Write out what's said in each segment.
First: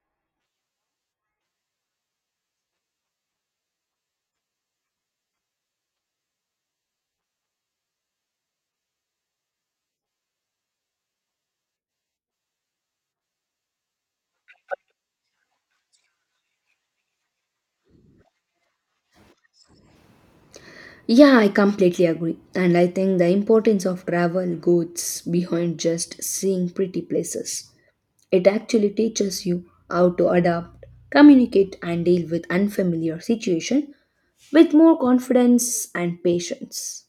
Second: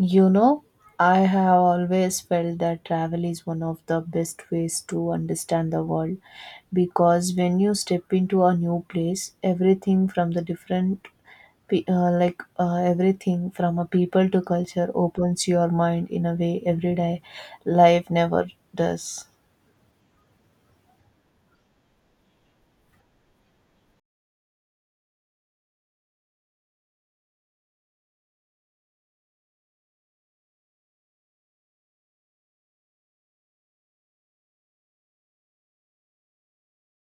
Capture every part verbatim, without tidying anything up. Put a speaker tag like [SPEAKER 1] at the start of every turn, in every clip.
[SPEAKER 1] You know, I have always felt that travel is one of the best ways to understand the world because when you step into a new place, everything from the different, pe- uh, like uh, everything from a people to culture opens your mind in a way everyday life never does.
[SPEAKER 2] Yeah, I completely agree. And I think the importance of travel goes behind just seeing pretty places. It actually teaches you how to adapt, communicate, and deal with unfamiliar situation with more confidence and patience.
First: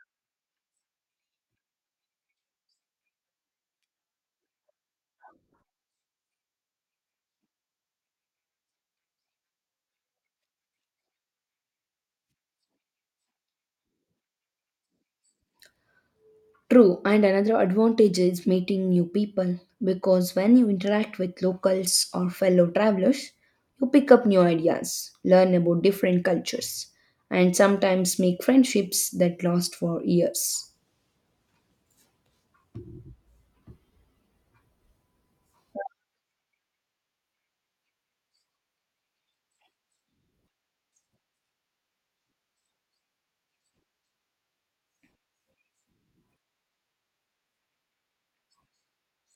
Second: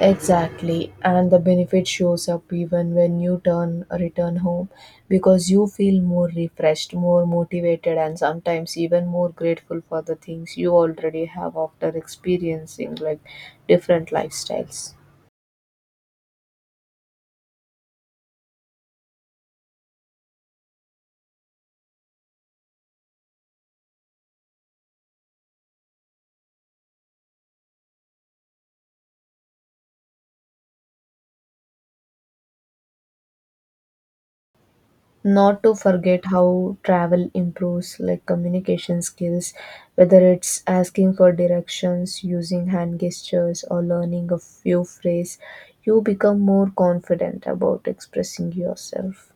[SPEAKER 1] Exactly, and the benefit shows up even when you turn return home because you feel more refreshed, more motivated, and sometimes even more grateful for the things you already have after experiencing like different lifestyles.
[SPEAKER 2] True, and another advantage is meeting new people because when you interact with locals or fellow travelers, you pick up new ideas, learn about different cultures, and sometimes make friendships that last for years.
[SPEAKER 1] Not to forget how travel improves like communication skills, whether it's asking for directions, using hand gestures, or learning a few phrase, you become more confident about expressing yourself.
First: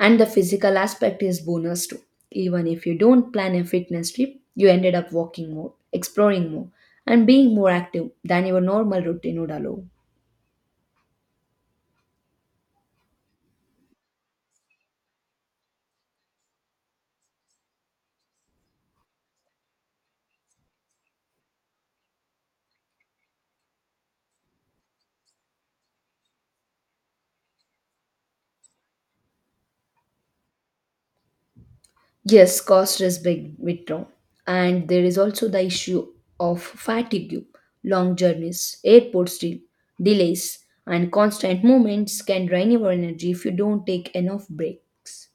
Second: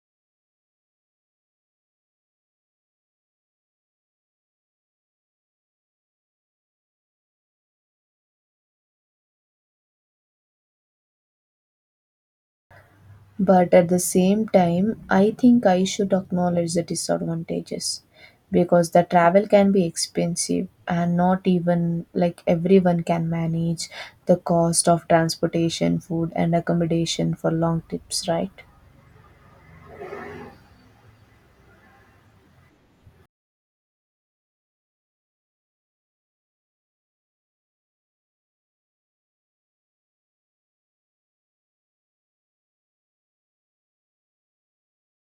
[SPEAKER 2] And the physical aspect is bonus too, even if you don't plan a fitness trip you ended up walking more, exploring more, and being more active than your normal routine would allow.
[SPEAKER 1] But at the same time, I think I should acknowledge the disadvantages because the travel can be expensive and not even like everyone can manage the cost of transportation, food, and accommodation for long trips, right?
[SPEAKER 2] Yes, cost is big withdraw, and there is also the issue of fatigue. Long journeys, airport still delays, and constant movements can drain your energy if you don't take enough breaks.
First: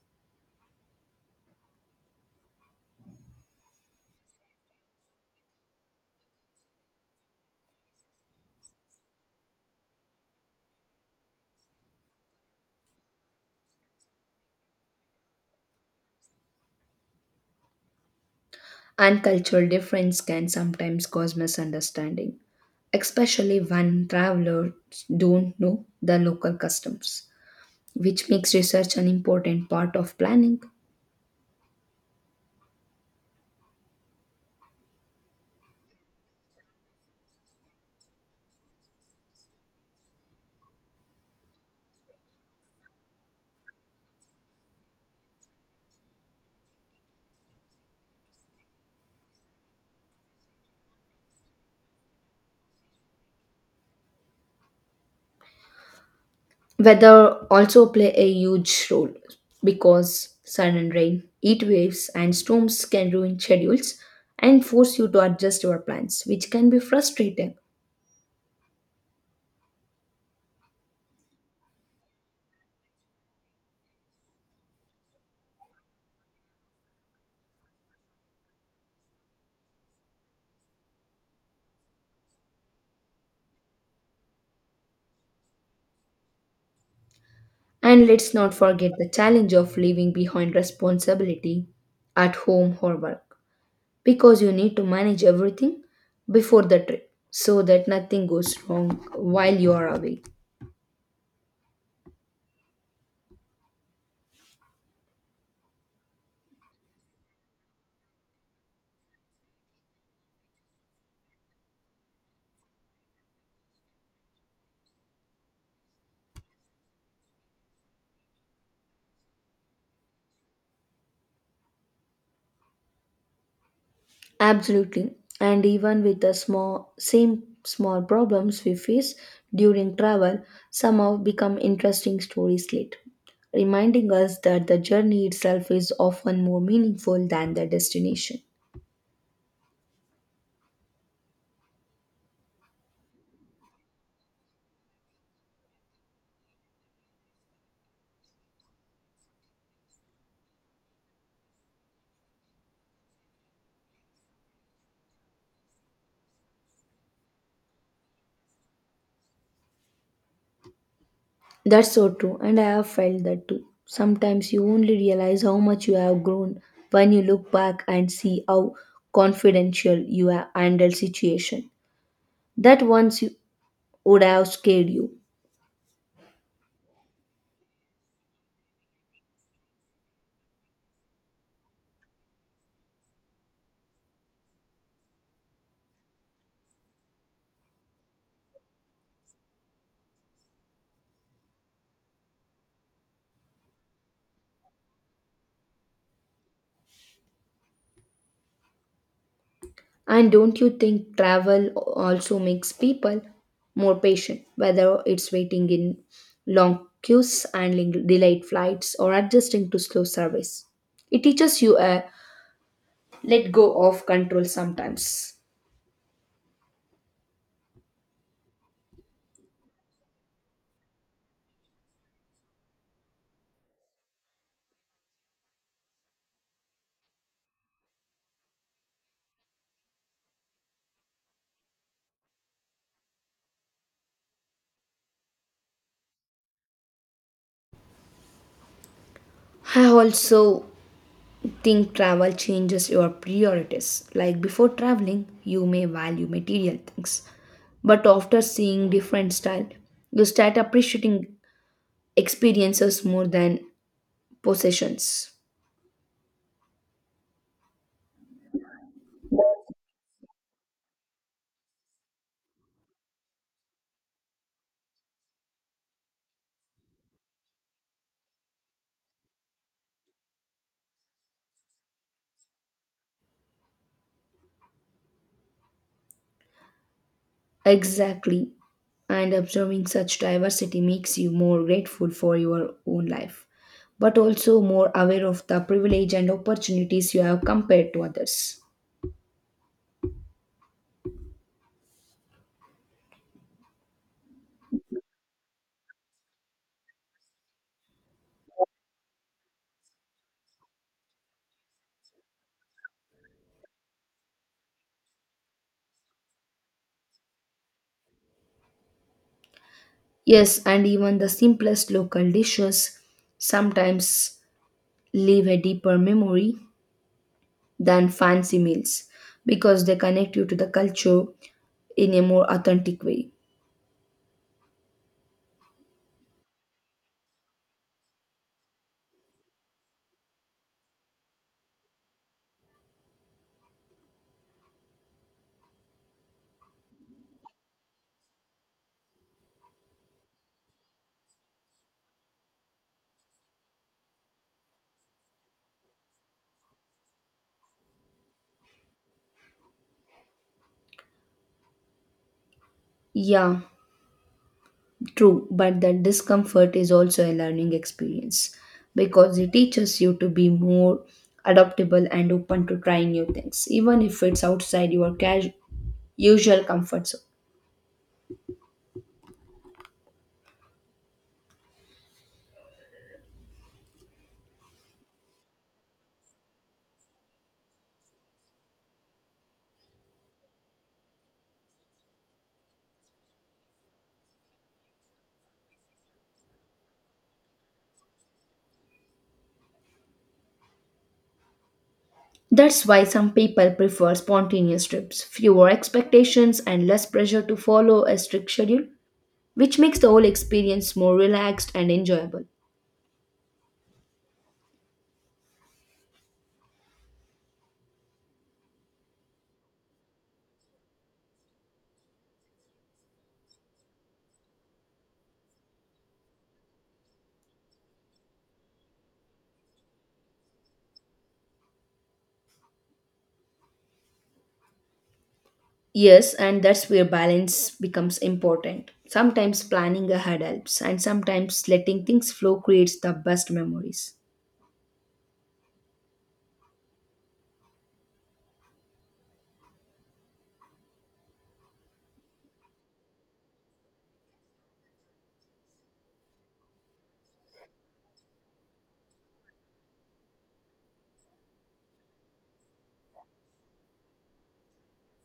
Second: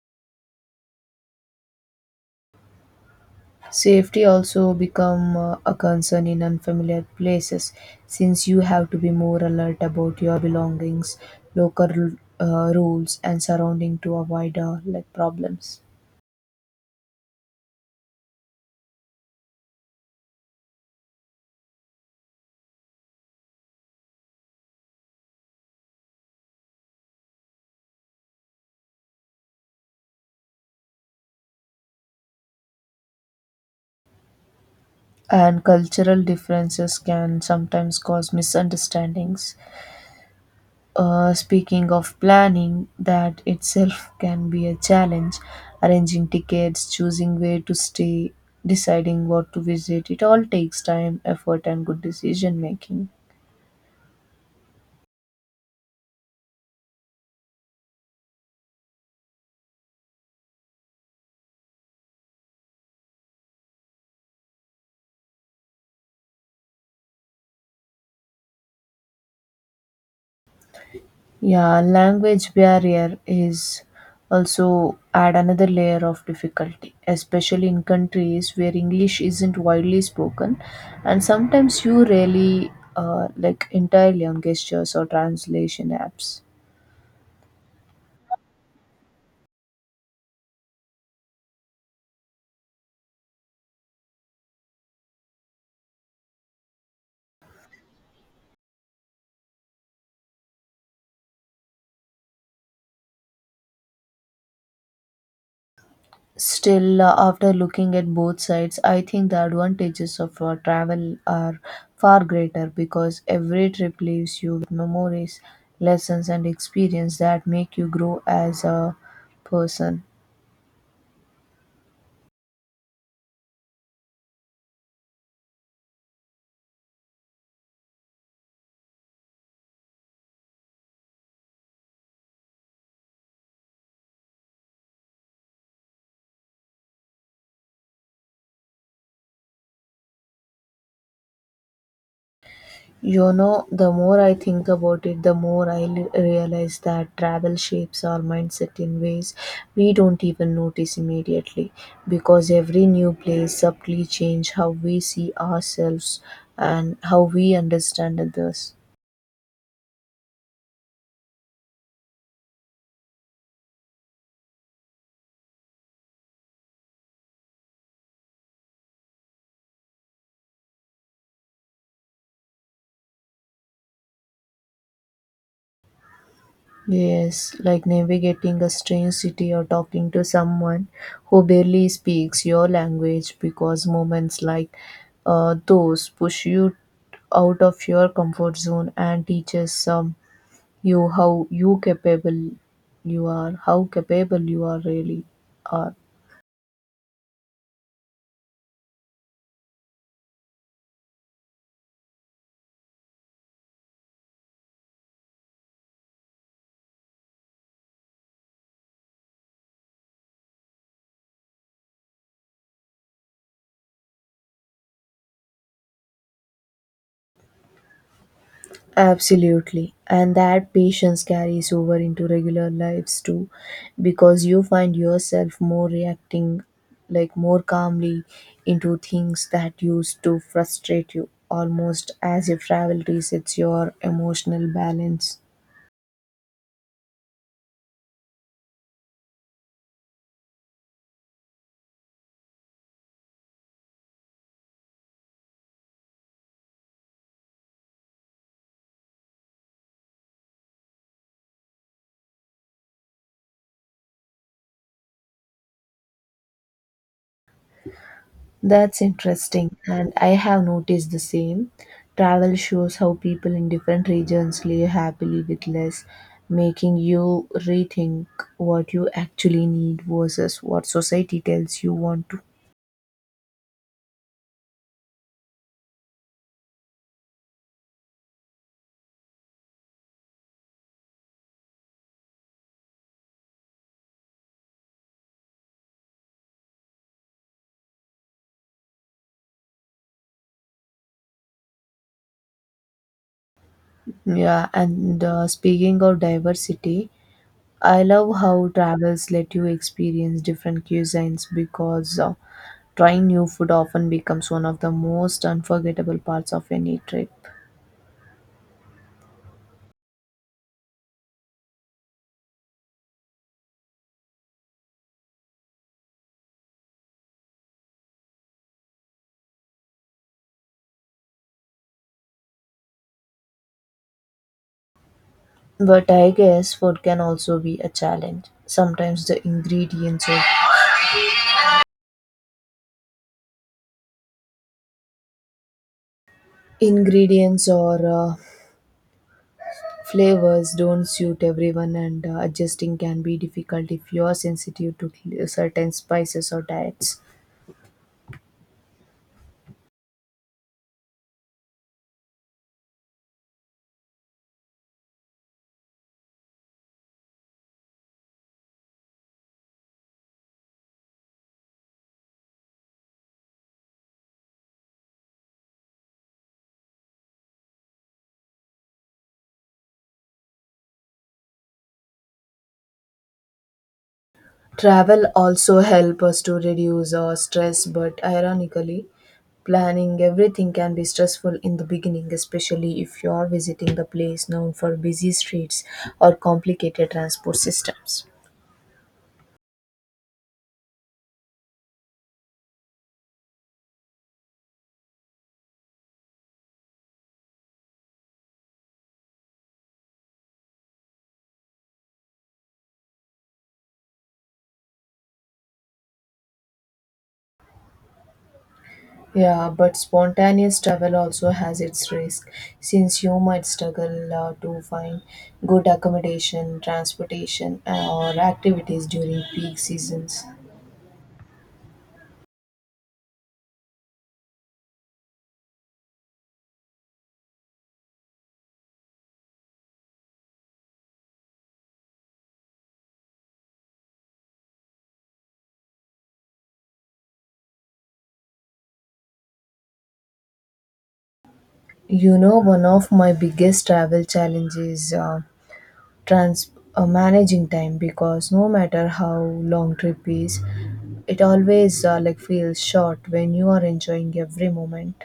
[SPEAKER 1] Safety also become uh, a concern in unfamiliar places since you have to be more alert about your belongings, local uh, rules, and surrounding to avoid uh, like problems.
[SPEAKER 2] And cultural difference can sometimes cause misunderstanding, especially when travelers don't know the local customs, which makes research an important part of planning.
[SPEAKER 1] And cultural differences can sometimes cause misunderstandings. Uh, speaking of planning, that itself can be a challenge. Arranging tickets, choosing where to stay, deciding what to visit, it all takes time, effort, and good decision making.
[SPEAKER 2] Weather also play a huge role because sun and rain, heat waves, and storms can ruin schedules and force you to adjust your plans, which can be frustrating.
[SPEAKER 1] Yeah, language barrier is also add another layer of difficulty, especially in countries where English isn't widely spoken, and sometimes you rarely uh, like entirely on gestures or translation apps.
[SPEAKER 2] And let's not forget the challenge of leaving behind responsibility at home or work, because you need to manage everything before the trip so that nothing goes wrong while you are away.
[SPEAKER 1] Still, uh, after looking at both sides, I think the advantages of uh, travel are far greater because every trip leaves you with memories, lessons, and experience that make you grow as a person.
[SPEAKER 2] Absolutely, and even with the small same small problems we face during travel, somehow become interesting stories later, reminding us that the journey itself is often more meaningful than the destination.
[SPEAKER 1] You know, the more I think about it, the more I l- realize that travel shapes our mindset in ways we don't even notice immediately because every new place subtly changes how we see ourselves and how we understand others.
[SPEAKER 2] That's so true, and I have felt that too. Sometimes you only realize how much you have grown when you look back and see how confidential you have handled situation that once you would have scared you.
[SPEAKER 1] Yes, like navigating a strange city or talking to someone who barely speaks your language because moments like uh, those push you out of your comfort zone and teaches some You how you capable you are, how capable you are really are.
[SPEAKER 2] And don't you think travel also makes people more patient, whether it's waiting in long queues, handling delayed flights, or adjusting to slow service? It teaches you a let go of control sometimes.
[SPEAKER 1] Absolutely. And that patience carries over into regular lives too, because you find yourself more reacting like more calmly into things that used to frustrate you, almost as if travel resets your emotional balance.
[SPEAKER 2] I also think travel changes your priorities. Like before traveling, you may value material things, but after seeing different style, you start appreciating experiences more than possessions.
[SPEAKER 1] That's interesting, and I have noticed the same. Travel shows how people in different regions live happily with less, making you rethink what you actually need versus what society tells you want to.
[SPEAKER 2] Exactly. And observing such diversity makes you more grateful for your own life, but also more aware of the privilege and opportunities you have compared to others.
[SPEAKER 1] Yeah, and uh, speaking of diversity, I love how travels let you experience different cuisines because uh, trying new food often becomes one of the most unforgettable parts of any trip.
[SPEAKER 2] Yes, and even the simplest local dishes sometimes leave a deeper memory than fancy meals because they connect you to the culture in a more authentic way.
[SPEAKER 1] But I guess food can also be a challenge. Sometimes the ingredients or ingredients or uh, flavors don't suit everyone, and uh, adjusting can be difficult if you are sensitive to cl- certain spices or diets.
[SPEAKER 2] Yeah, true, but that discomfort is also a learning experience because it teaches you to be more adaptable and open to trying new things, even if it's outside your casu- usual comfort zone.
[SPEAKER 1] Travel also help us to reduce our stress, but ironically, planning everything can be stressful in the beginning, especially if you are visiting the place known for busy streets or complicated transport systems.
[SPEAKER 2] That's why some people prefer spontaneous trips, fewer expectations, and less pressure to follow a strict schedule, which makes the whole experience more relaxed and enjoyable.
[SPEAKER 1] Yeah, but spontaneous travel also has its risk since you might struggle uh, to find good accommodation, transportation, uh, or activities during peak seasons.
[SPEAKER 2] Yes, and that's where balance becomes important. Sometimes planning ahead helps, and sometimes letting things flow creates the best memories.
[SPEAKER 1] You know, one of my biggest travel challenges uh, trans uh, managing time because no matter how long trip is, it always uh, like feels short when you are enjoying every moment.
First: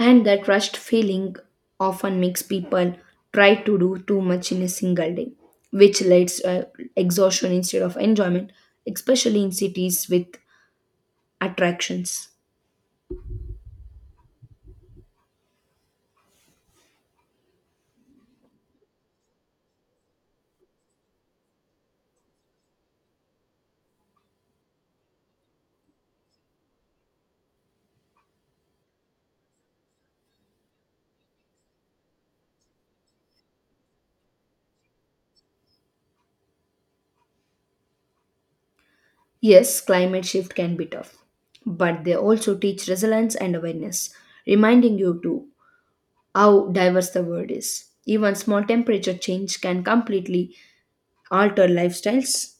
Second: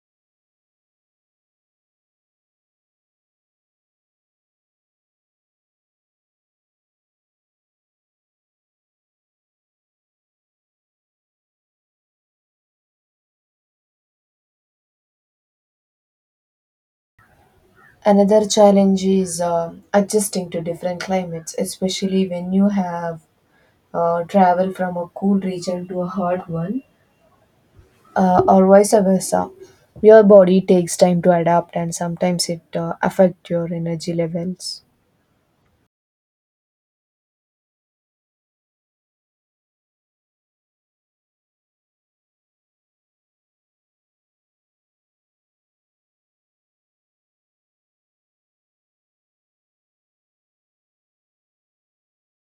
[SPEAKER 2] And that rushed feeling often makes people try to do too much in a single day, which leads to uh, exhaustion instead of enjoyment, especially in cities with attractions.
[SPEAKER 1] Another challenge is uh, adjusting to different climates, especially when you have uh, travel from a cool region to a hot one, uh, or vice versa. Your body takes time to adapt, and sometimes it uh, affect your energy levels.
[SPEAKER 2] Yes, climate shift can be tough, but they also teach resilience and awareness, reminding you to how diverse the world is. Even small temperature change can completely alter lifestyles.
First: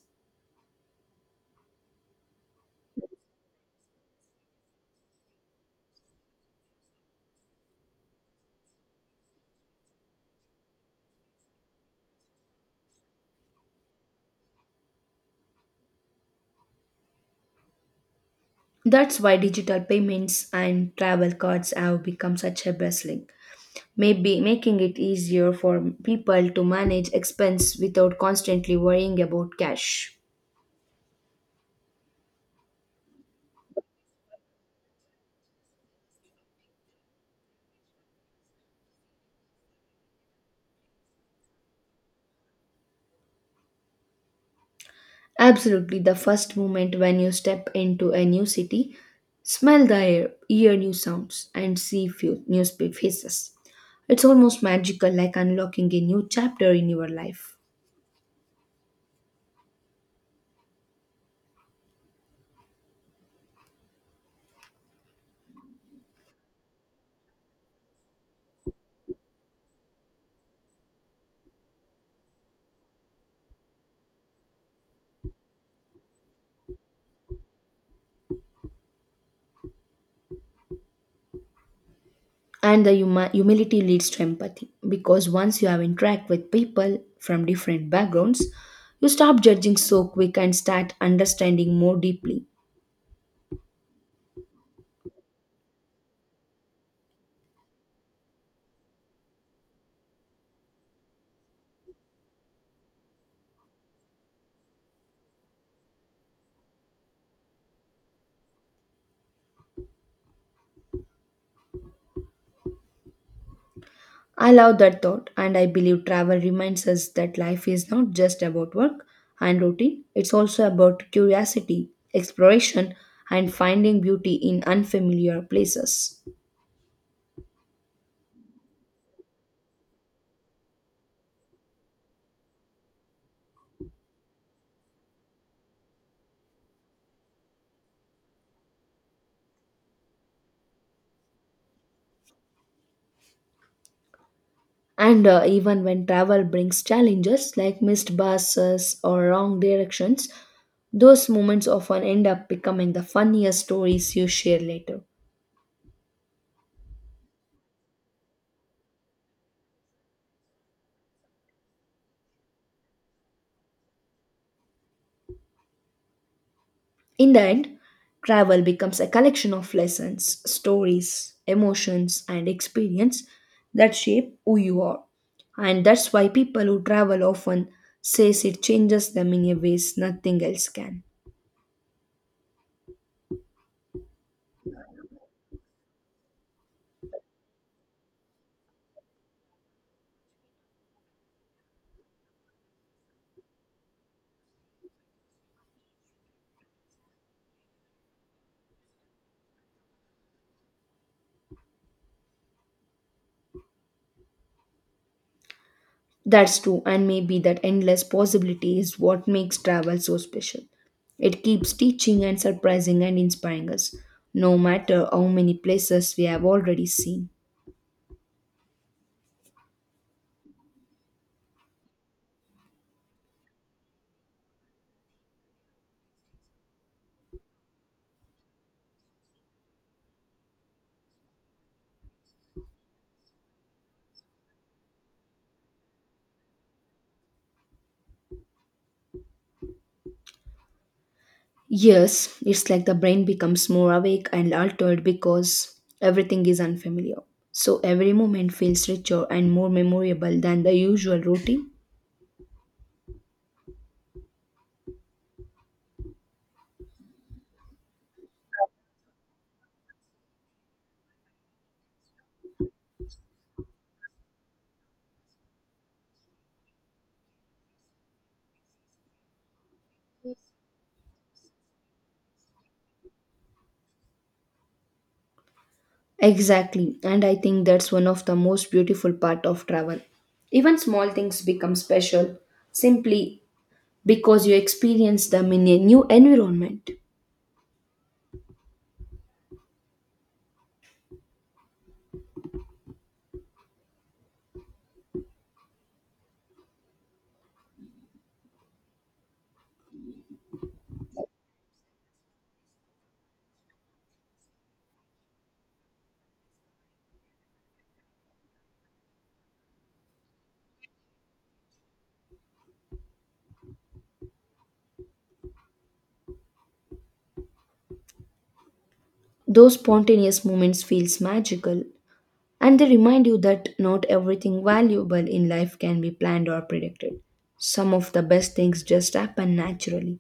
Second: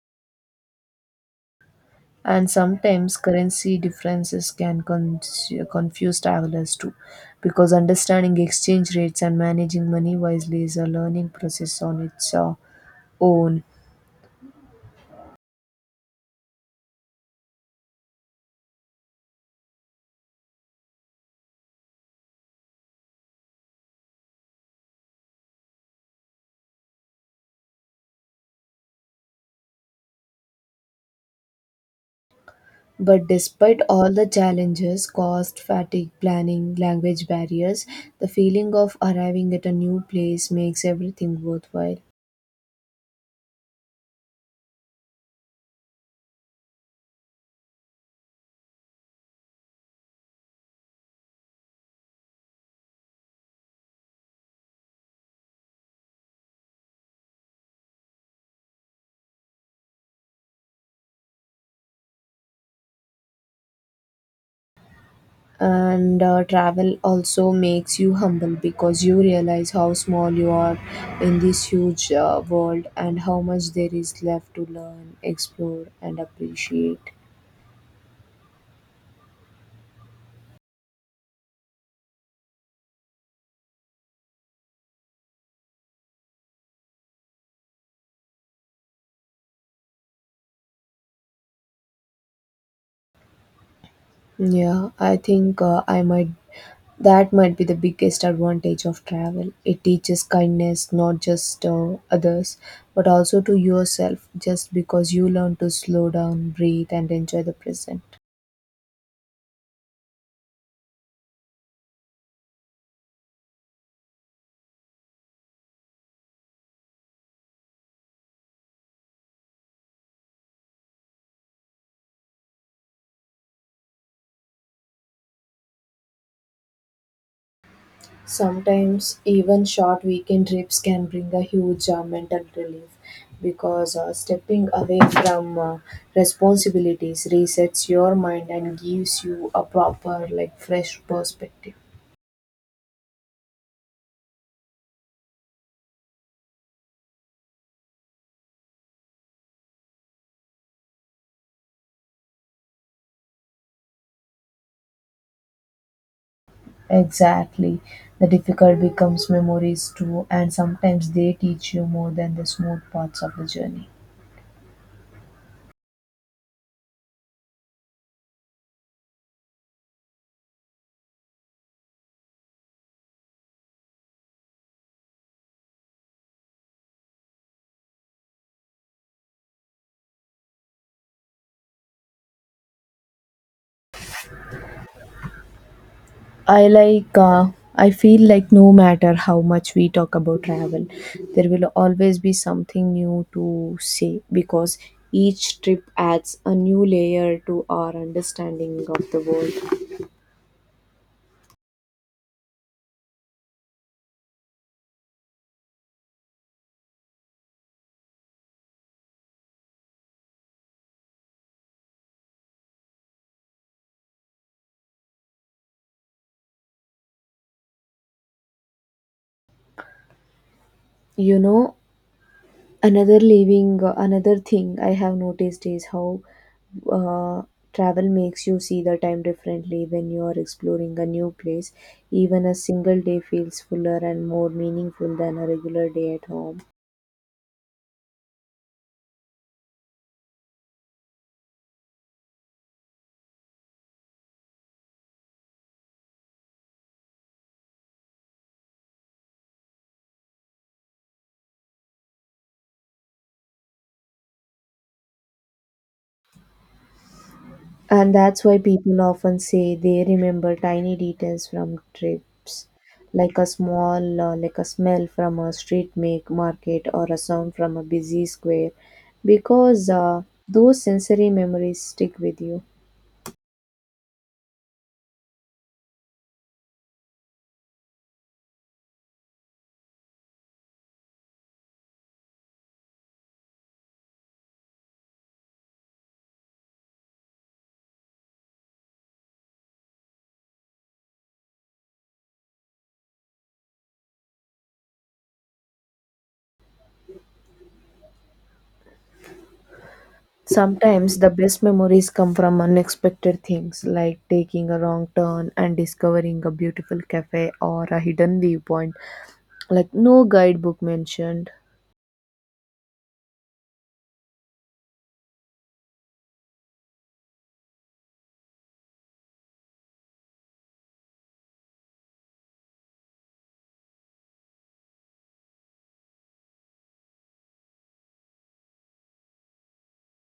[SPEAKER 1] And sometimes currency differences can con- confuse travelers too, because understanding exchange rates and managing money wisely is a learning process on its uh, own.
[SPEAKER 2] That's why digital payments and travel cards have become such a blessing, maybe making it easier for people to manage expense without constantly worrying about cash.
[SPEAKER 1] But despite all the challenges cost, fatigue, planning, language barriers the feeling of arriving at a new place makes everything worthwhile.
[SPEAKER 2] Absolutely, the first moment when you step into a new city, smell the air, hear new sounds, and see few new spe- faces. It's almost magical, like unlocking a new chapter in your life.
[SPEAKER 1] And uh, travel also makes you humble because you realize how small you are in this huge uh, world and how much there is left to learn, explore, and appreciate.
[SPEAKER 2] And the huma- humility leads to empathy because once you have interact with people from different backgrounds, you stop judging so quick and start understanding more deeply.
[SPEAKER 1] Yeah, I think uh, I might that might be the biggest advantage of travel. It teaches kindness not just to others, but also to yourself, just because you learn to slow down, breathe, and enjoy the present.
[SPEAKER 2] I love that thought, and I believe travel reminds us that life is not just about work and routine, it's also about curiosity, exploration, and finding beauty in unfamiliar places.
[SPEAKER 1] Sometimes even short weekend trips can bring a huge uh, mental relief because uh, stepping away from uh, responsibilities resets your mind and gives you a proper like fresh perspective.
[SPEAKER 2] And uh, even when travel brings challenges like missed buses or wrong directions, those moments often end up becoming the funniest stories you share later.
[SPEAKER 1] Exactly. The difficult becomes memories too, and sometimes they teach you more than the smooth parts of the journey.
[SPEAKER 2] In the end, travel becomes a collection of lessons, stories, emotions, and experience that shape who you are. And that's why people who travel often says it changes them in a ways nothing else can.
[SPEAKER 1] I like uh, I feel like no matter how much we talk about travel, there will always be something new to say because each trip adds a new layer to our understanding of the world.
[SPEAKER 2] That's true, and maybe that endless possibility is what makes travel so special. It keeps teaching and surprising and inspiring us, no matter how many places we have already seen.
[SPEAKER 1] You know, Another living, uh, another thing I have noticed is how uh, travel makes you see the time differently when you are exploring a new place. Even a single day feels fuller and more meaningful than a regular day at home.
[SPEAKER 2] Yes, it's like the brain becomes more awake and altered because everything is unfamiliar. So every moment feels richer and more memorable than the usual routine.
[SPEAKER 1] And that's why people often say they remember tiny details from trips, like a small, uh, like a smell from a street make market or a sound from a busy square, because uh, those sensory memories stick with you.
[SPEAKER 2] Exactly, and I think that's one of the most beautiful part of travel. Even small things become special simply because you experience them in a new environment.
[SPEAKER 1] Sometimes the best memories come from unexpected things like taking a wrong turn and discovering a beautiful cafe or a hidden viewpoint, like no guidebook mentioned.
[SPEAKER 2] Those spontaneous moments feels magical, and they remind you that not everything valuable in life can be planned or predicted. Some of the best things just happen naturally.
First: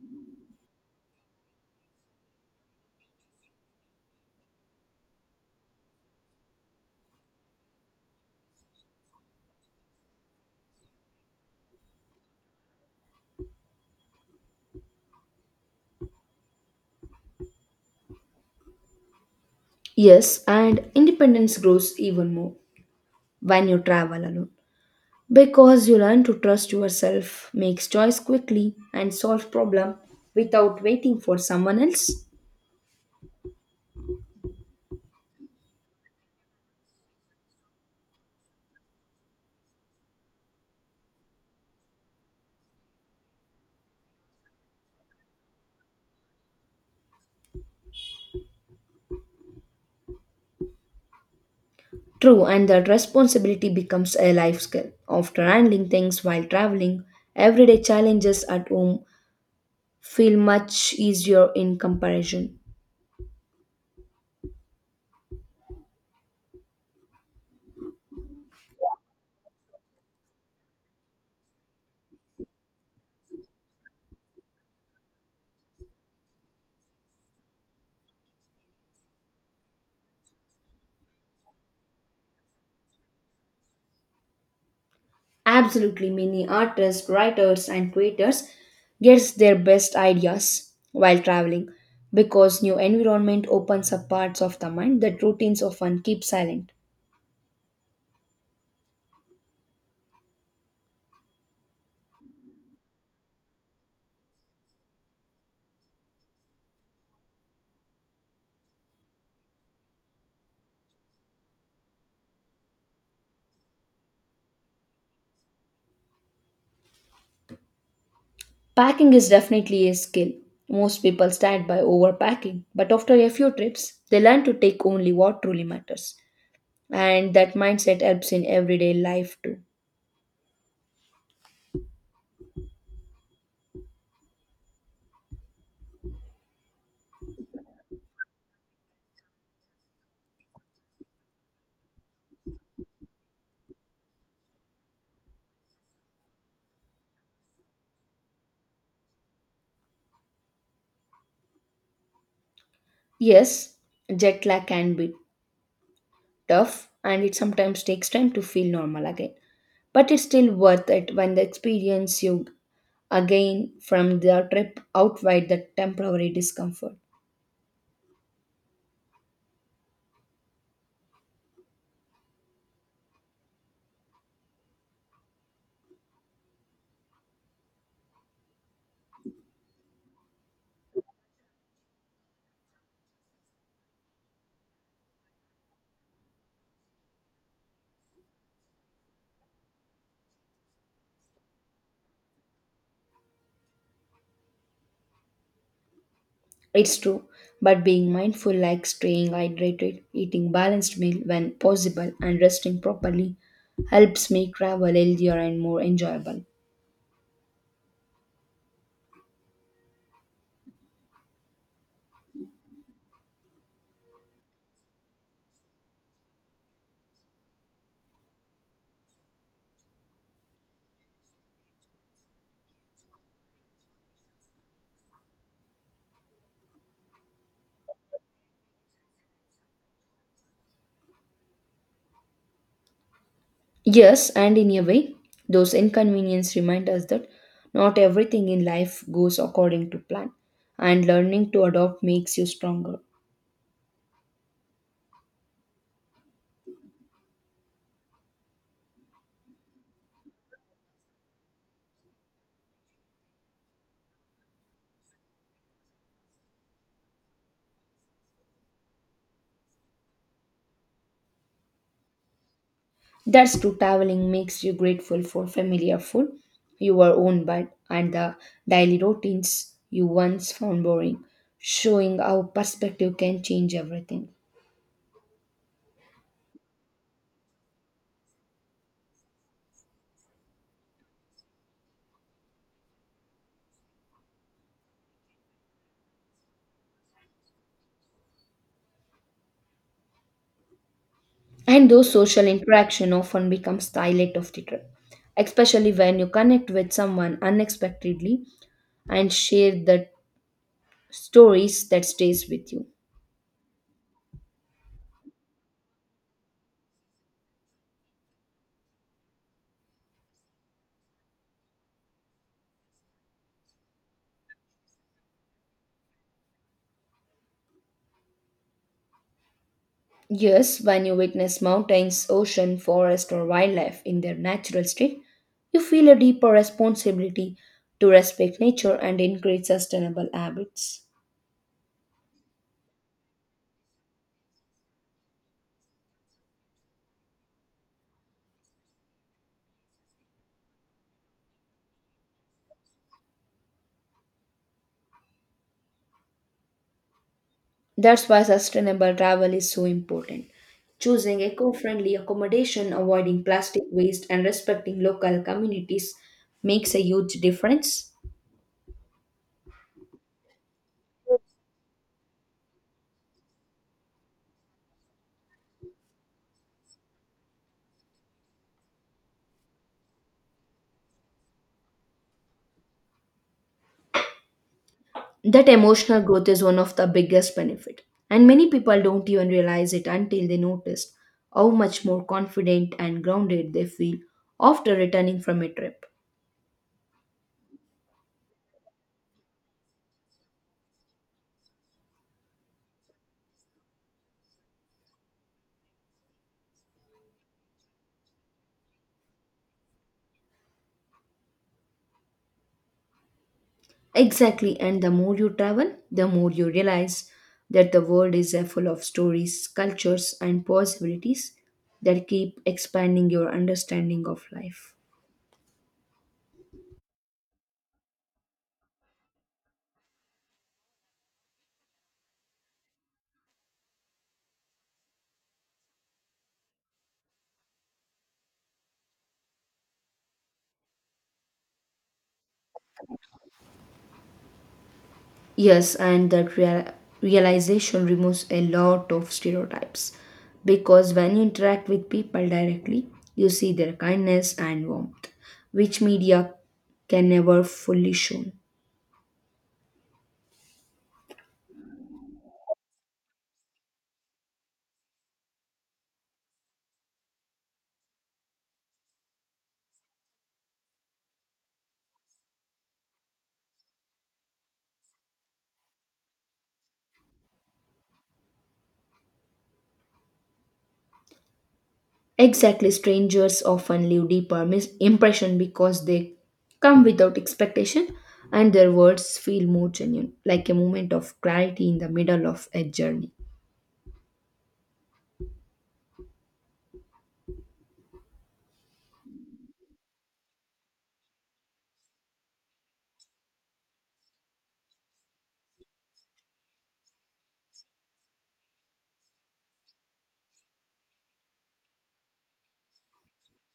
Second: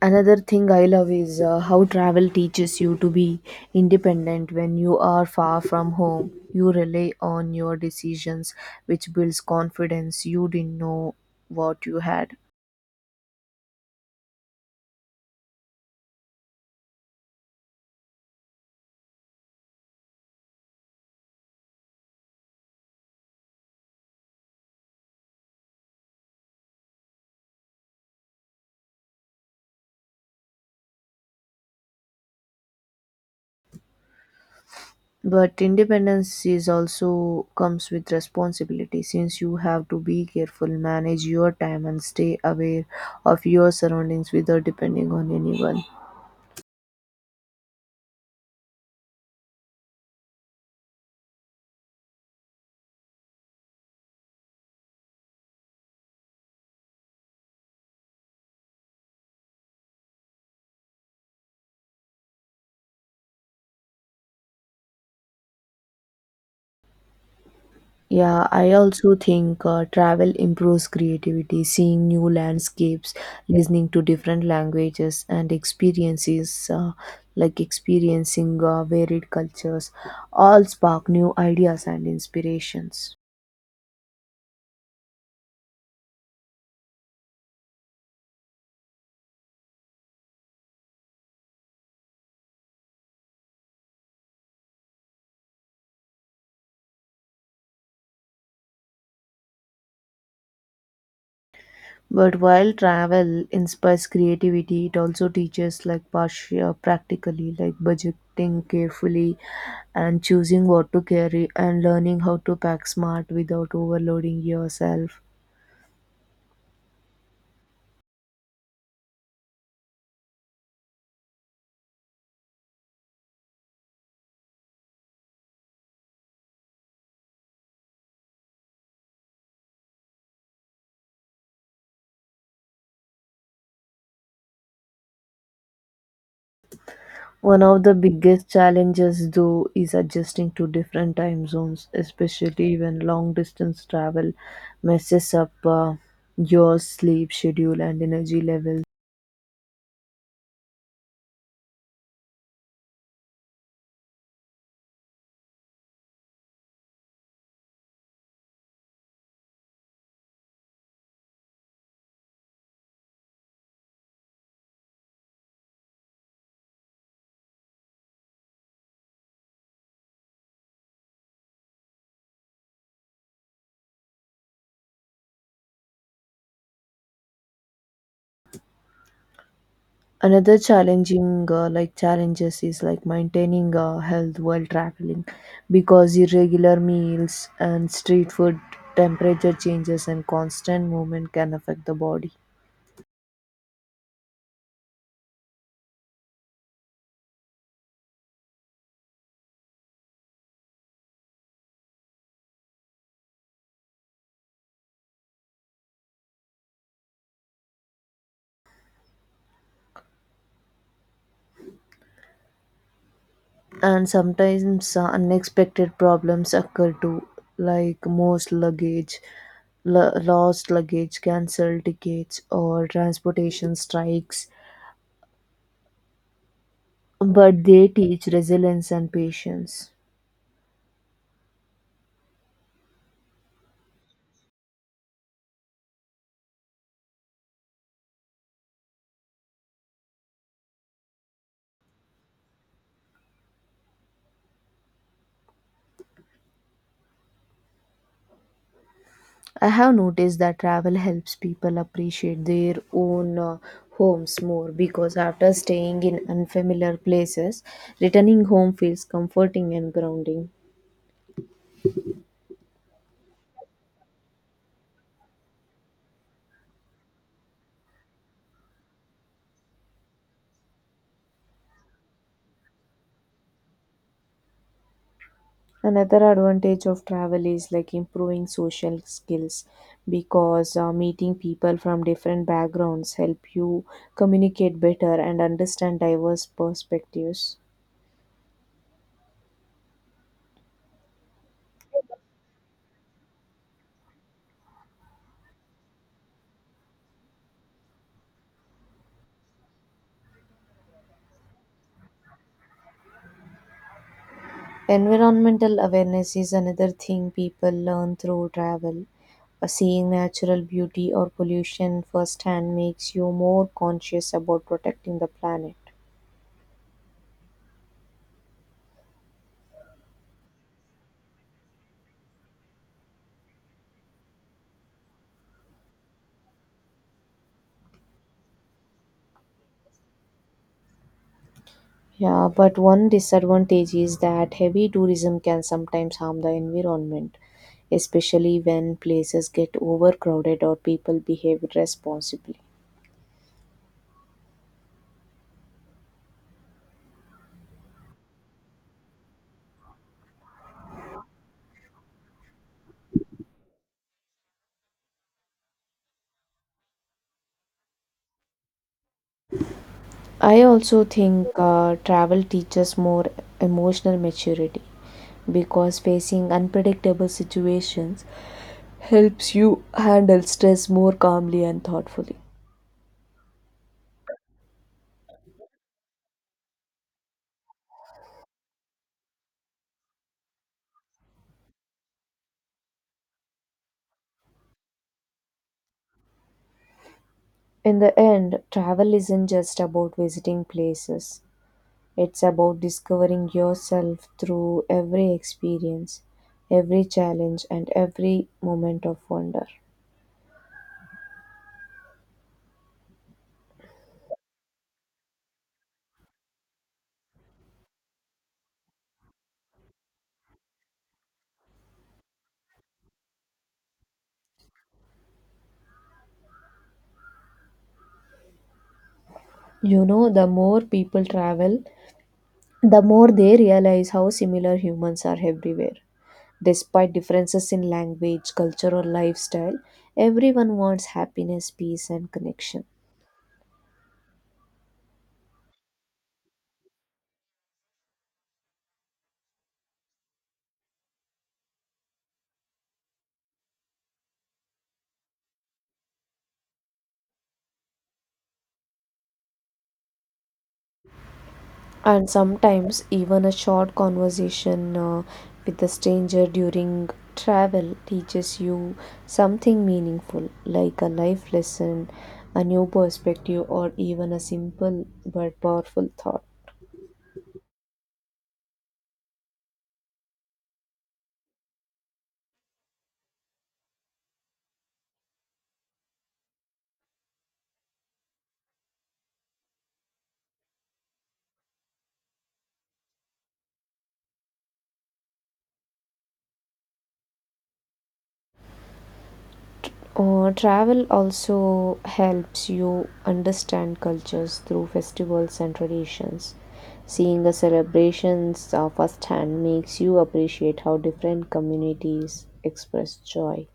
[SPEAKER 1] Another thing I love is uh, how travel teaches you to be independent when you are far from home. You rely on your decisions, which builds confidence you didn't know what you had.
[SPEAKER 2] Yes, and independence grows even more when you travel alone because you learn to trust yourself, makes choice quickly, and solve problem without waiting for someone else.
[SPEAKER 1] But independence is also comes with responsibility since you have to be careful, manage your time and stay aware of your surroundings without depending on anyone.
[SPEAKER 2] True, and that responsibility becomes a life skill. After handling things while traveling, everyday challenges at home feel much easier in comparison.
[SPEAKER 1] Yeah, I also think uh, travel improves creativity, seeing new landscapes, listening to different languages and experiences uh, like experiencing uh, varied cultures all spark new ideas and inspirations.
[SPEAKER 2] Absolutely, many artists, writers, and creators gets their best ideas while traveling because new environment opens up parts of the mind that routines often keep silent.
[SPEAKER 1] But while travel inspires creativity, it also teaches like partial practically, like budgeting carefully and choosing what to carry and learning how to pack smart without overloading yourself.
[SPEAKER 2] Packing is definitely a skill. Most people start by overpacking, but after a few trips, they learn to take only what truly matters. And that mindset helps in everyday life too.
[SPEAKER 1] One of the biggest challenges though is adjusting to different time zones, especially when long distance travel messes up uh, your sleep schedule and energy levels.
[SPEAKER 2] Yes, jet lag can be tough, and it sometimes takes time to feel normal again, but it's still worth it when the experience you again from the trip outweigh the temporary discomfort.
[SPEAKER 1] Another challenging uh, like challenges is like maintaining uh, health while traveling because irregular meals and street food temperature changes and constant movement can affect the body.
[SPEAKER 2] It's true, but being mindful, like staying hydrated, eating balanced meal when possible, and resting properly, helps make travel healthier and more enjoyable.
[SPEAKER 1] And sometimes uh, unexpected problems occur too, like most luggage l- lost luggage, cancelled tickets or transportation strikes, but they teach resilience and patience.
[SPEAKER 2] Yes, and in a way, those inconveniences remind us that not everything in life goes according to plan, and learning to adopt makes you stronger.
[SPEAKER 1] I have noticed that travel helps people appreciate their own uh, homes more because after staying in unfamiliar places, returning home feels comforting and grounding.
[SPEAKER 2] That's true, traveling makes you grateful for familiar food, your own bed, and the daily routines you once found boring, showing how perspective can change everything.
[SPEAKER 1] Another advantage of travel is like improving social skills because uh, meeting people from different backgrounds help you communicate better and understand diverse perspectives.
[SPEAKER 2] And those social interaction often becomes the highlight of the trip, especially when you connect with someone unexpectedly and share that stories that stays with you.
[SPEAKER 1] Environmental awareness is another thing people learn through travel. Uh, Seeing natural beauty or pollution firsthand makes you more conscious about protecting the planet.
[SPEAKER 2] Yes, when you witness mountains, ocean, forest or wildlife in their natural state, you feel a deeper responsibility to respect nature and encourage sustainable habits.
[SPEAKER 1] Yeah, but one disadvantage is that heavy tourism can sometimes harm the environment, especially when places get overcrowded or people behave irresponsibly.
[SPEAKER 2] That's why sustainable travel is so important. Choosing eco friendly accommodation, avoiding plastic waste, and respecting local communities makes a huge difference.
[SPEAKER 1] I also think uh, travel teaches more emotional maturity because facing unpredictable situations helps you handle stress more calmly and thoughtfully.
[SPEAKER 2] That emotional growth is one of the biggest benefit, and many people don't even realize it until they notice how much more confident and grounded they feel after returning from a trip.
[SPEAKER 1] In the end, travel isn't just about visiting places, it's about discovering yourself through every experience, every challenge, and every moment of wonder.
[SPEAKER 2] Exactly, and the more you travel, the more you realize that the world is uh, full of stories, cultures, and possibilities that keep expanding your understanding of life.
[SPEAKER 1] You know, the more people travel, the more they realize how similar humans are everywhere despite differences in language, culture, or lifestyle, everyone wants happiness, peace, and connection.
[SPEAKER 2] Yes, and that real- realization removes a lot of stereotypes because when you interact with people directly, you see their kindness and warmth, which media can never fully show.
[SPEAKER 1] And sometimes, even a short conversation uh, with a stranger during travel teaches you something meaningful, like a life lesson, a new perspective, or even a simple but powerful thought.
[SPEAKER 2] Exactly, strangers often leave deeper mis- impression because they come without expectation, and their words feel more genuine, like a moment of clarity in the middle of a journey.
[SPEAKER 1] Uh, travel also helps you understand cultures through festivals and traditions. Seeing the celebrations uh, firsthand makes you appreciate how different communities express joy.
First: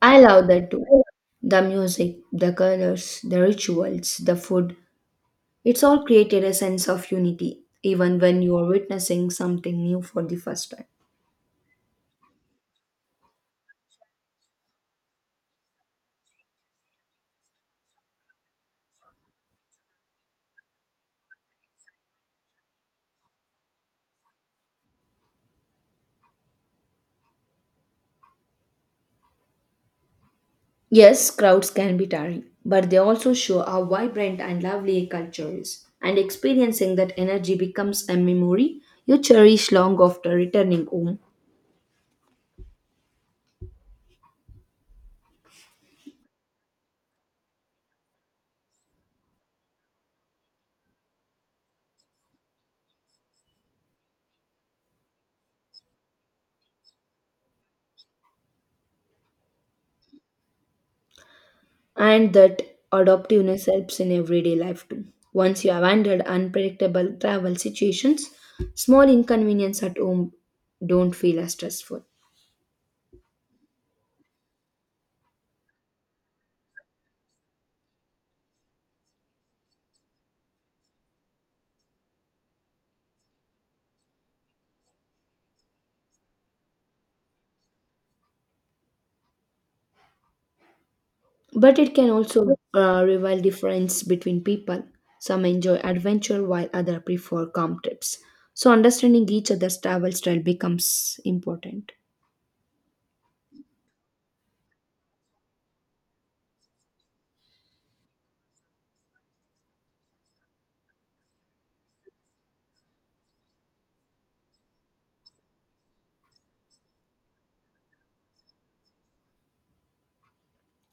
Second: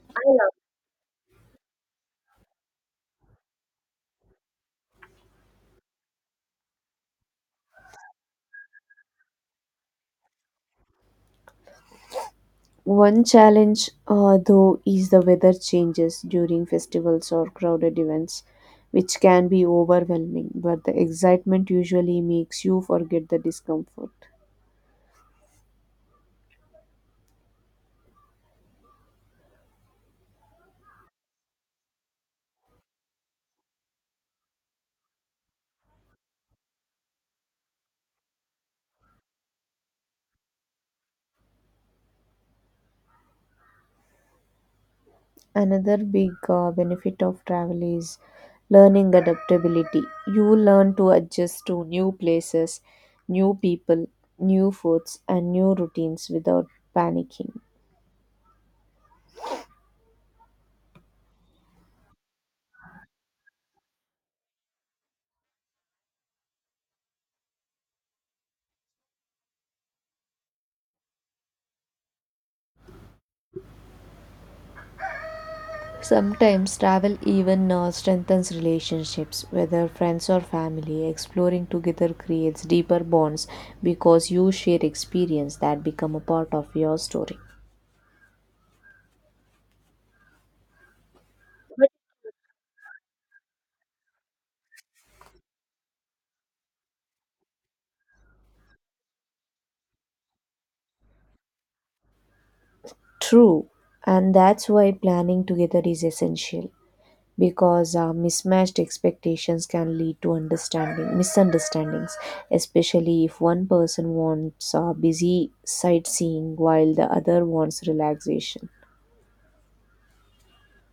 [SPEAKER 2] I love that too. The music, the colors, the rituals, the food, it's all created a sense of unity, even when you are witnessing something new for the first time.
[SPEAKER 1] One challenge, uh, though, is the weather changes during festivals or crowded events, which can be overwhelming, but the excitement usually makes you forget the discomfort.
[SPEAKER 2] Yes, crowds can be tiring, but they also show how vibrant and lovely a culture is. And experiencing that energy becomes a memory you cherish long after returning home.
[SPEAKER 1] Another big uh, benefit of travel is learning adaptability. You learn to adjust to new places, new people, new foods, and new routines without panicking.
[SPEAKER 2] And that adaptiveness helps in everyday life too. Once you have handled unpredictable travel situations, small inconvenience at home don't feel as stressful.
[SPEAKER 1] Sometimes travel even uh, strengthens relationships, whether friends or family. Exploring together creates deeper bonds because you share experience that become a part of your story.
[SPEAKER 2] But it can also uh, reveal difference between people. Some enjoy adventure while others prefer calm trips. So understanding each other's travel style becomes important.
[SPEAKER 1] True, and that's why planning together is essential, because uh, mismatched expectations can lead to understanding misunderstandings, especially if one person wants uh, busy sightseeing while the other wants relaxation.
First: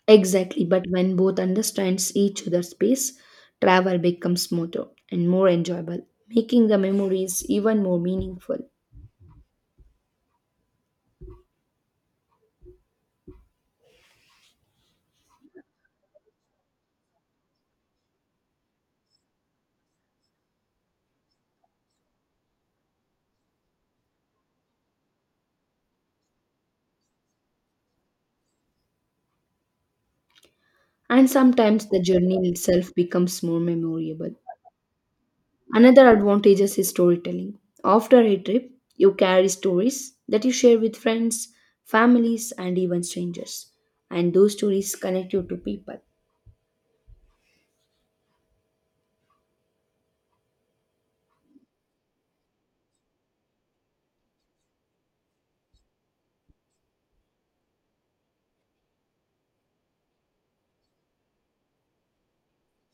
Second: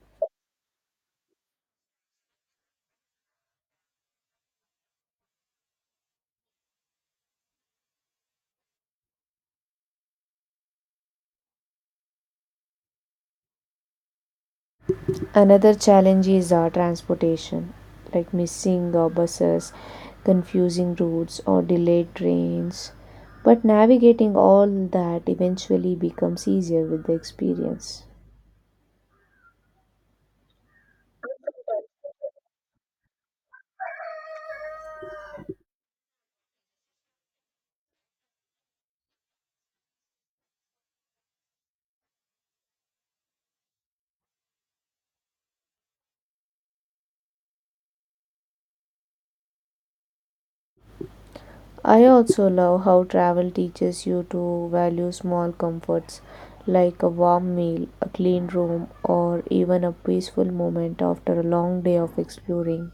[SPEAKER 2] Exactly, but when both understands each other's pace, travel becomes smoother and more enjoyable, making the memories even more meaningful.
[SPEAKER 1] Another challenge is uh, transportation, like missing uh, buses, confusing routes or delayed trains, but navigating all that eventually becomes easier with the experience.
[SPEAKER 2] And sometimes the journey itself becomes more memorable. Another advantage is storytelling. After a trip, you carry stories that you share with friends, families, and even strangers. And those stories connect you to people.
[SPEAKER 1] I also love how travel teaches you to value small comforts like a warm meal, a clean room, or even a peaceful moment after a long day of exploring.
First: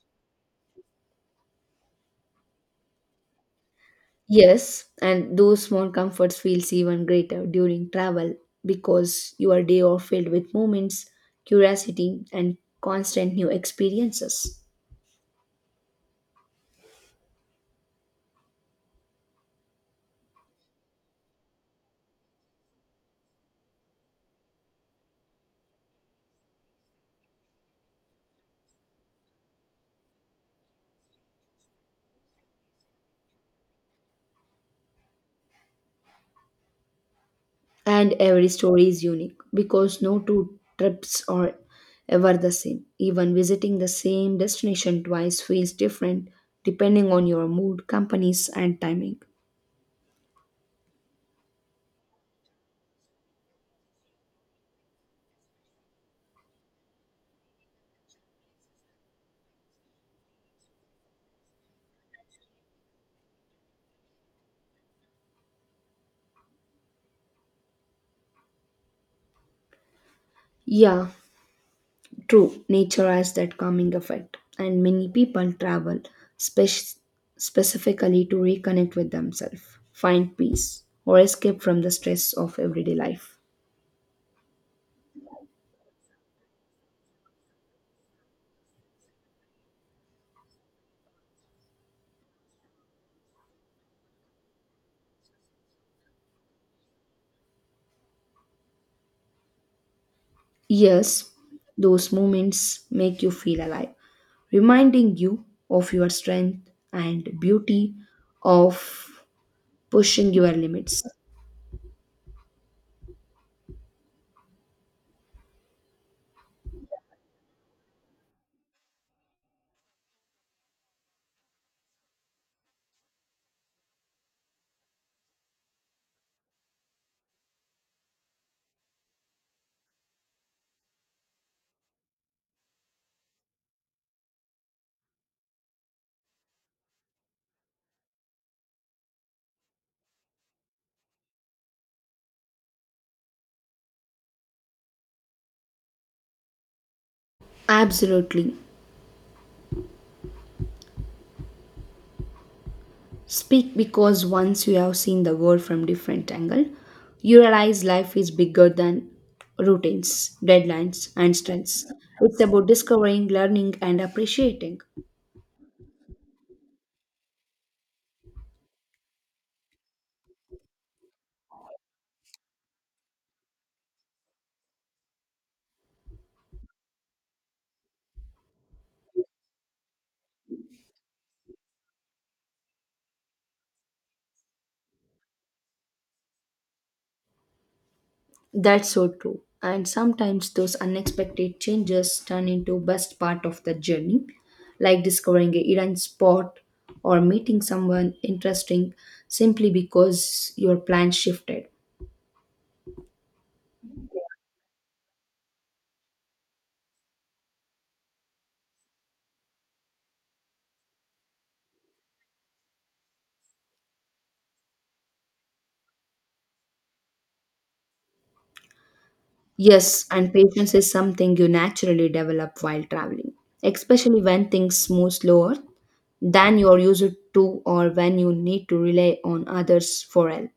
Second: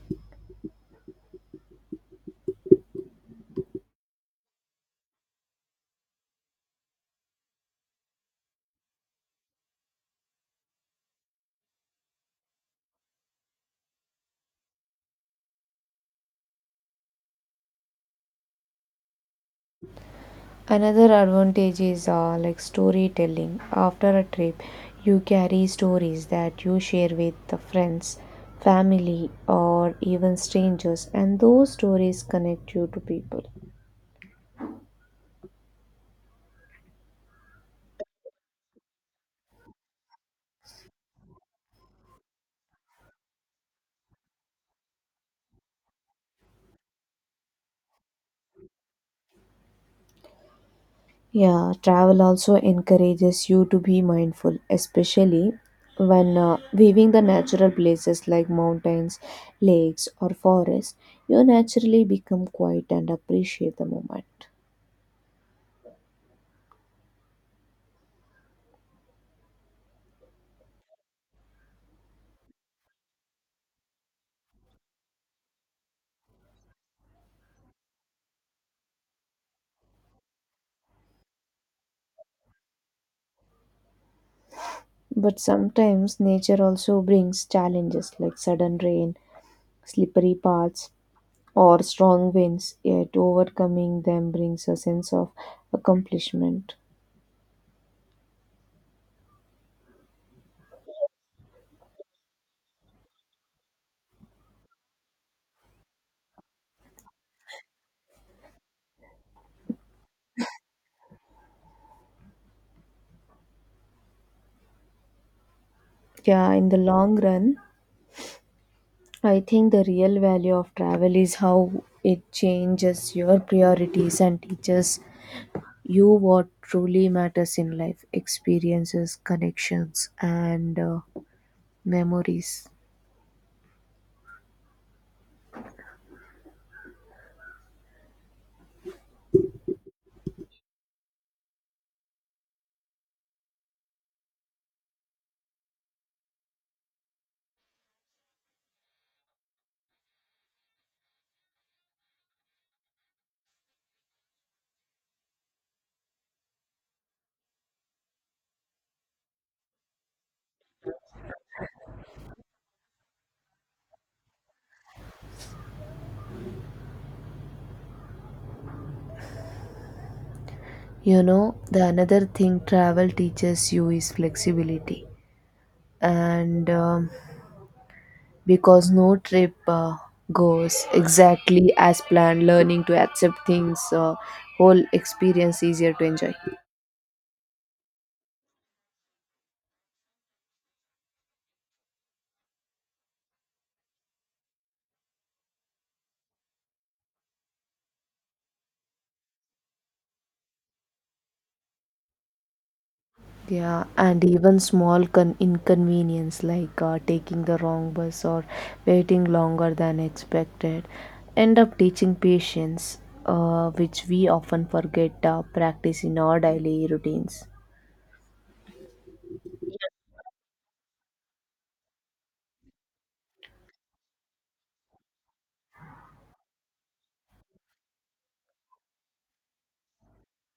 [SPEAKER 2] Yes, and those small comforts feels even greater during travel because your day are filled with moments, curiosity, and constant new experiences.
[SPEAKER 1] Another advantage is uh, like storytelling. After a trip, you carry stories that you share with the friends, family, or even strangers, and those stories connect you to people.
[SPEAKER 2] And every story is unique because no two trips are ever the same. Even visiting the same destination twice feels different depending on your mood, companies, and timing.
[SPEAKER 1] Yeah, travel also encourages you to be mindful, especially when uh, viewing the natural places like mountains, lakes, or forests. You naturally become quiet and appreciate the moment.
[SPEAKER 2] Yeah, true. Nature has that calming effect, and many people travel spec- specifically to reconnect with themselves, find peace, or escape from the stress of everyday life.
[SPEAKER 1] But sometimes nature also brings challenges like sudden rain, slippery paths, or strong winds, yet overcoming them brings a sense of accomplishment.
[SPEAKER 2] Yes, those moments make you feel alive, reminding you of your strength and beauty of pushing your limits.
[SPEAKER 1] Yeah, in the long run, I think the real value of travel is how it changes your priorities and teaches you what truly matters in life experiences, connections, and uh, memories.
[SPEAKER 2] Absolutely. Speak because once you have seen the world from different angle, you realize life is bigger than routines, deadlines and strengths. It's about discovering, learning and appreciating.
[SPEAKER 1] You know, the another thing travel teaches you is flexibility, and um, because no trip uh, goes exactly as planned, learning to accept things, uh, whole experience easier to enjoy.
[SPEAKER 2] That's so true. And sometimes those unexpected changes turn into best part of the journey, like discovering a hidden spot or meeting someone interesting simply because your plans shifted.
[SPEAKER 1] Yeah, and even small con- inconvenience like uh, taking the wrong bus or waiting longer than expected end up teaching patience, uh, which we often forget uh, practice in our daily routines.
[SPEAKER 2] Yes, and patience is something you naturally develop while traveling, especially when things move slower than you're used to or when you need to rely on others for help.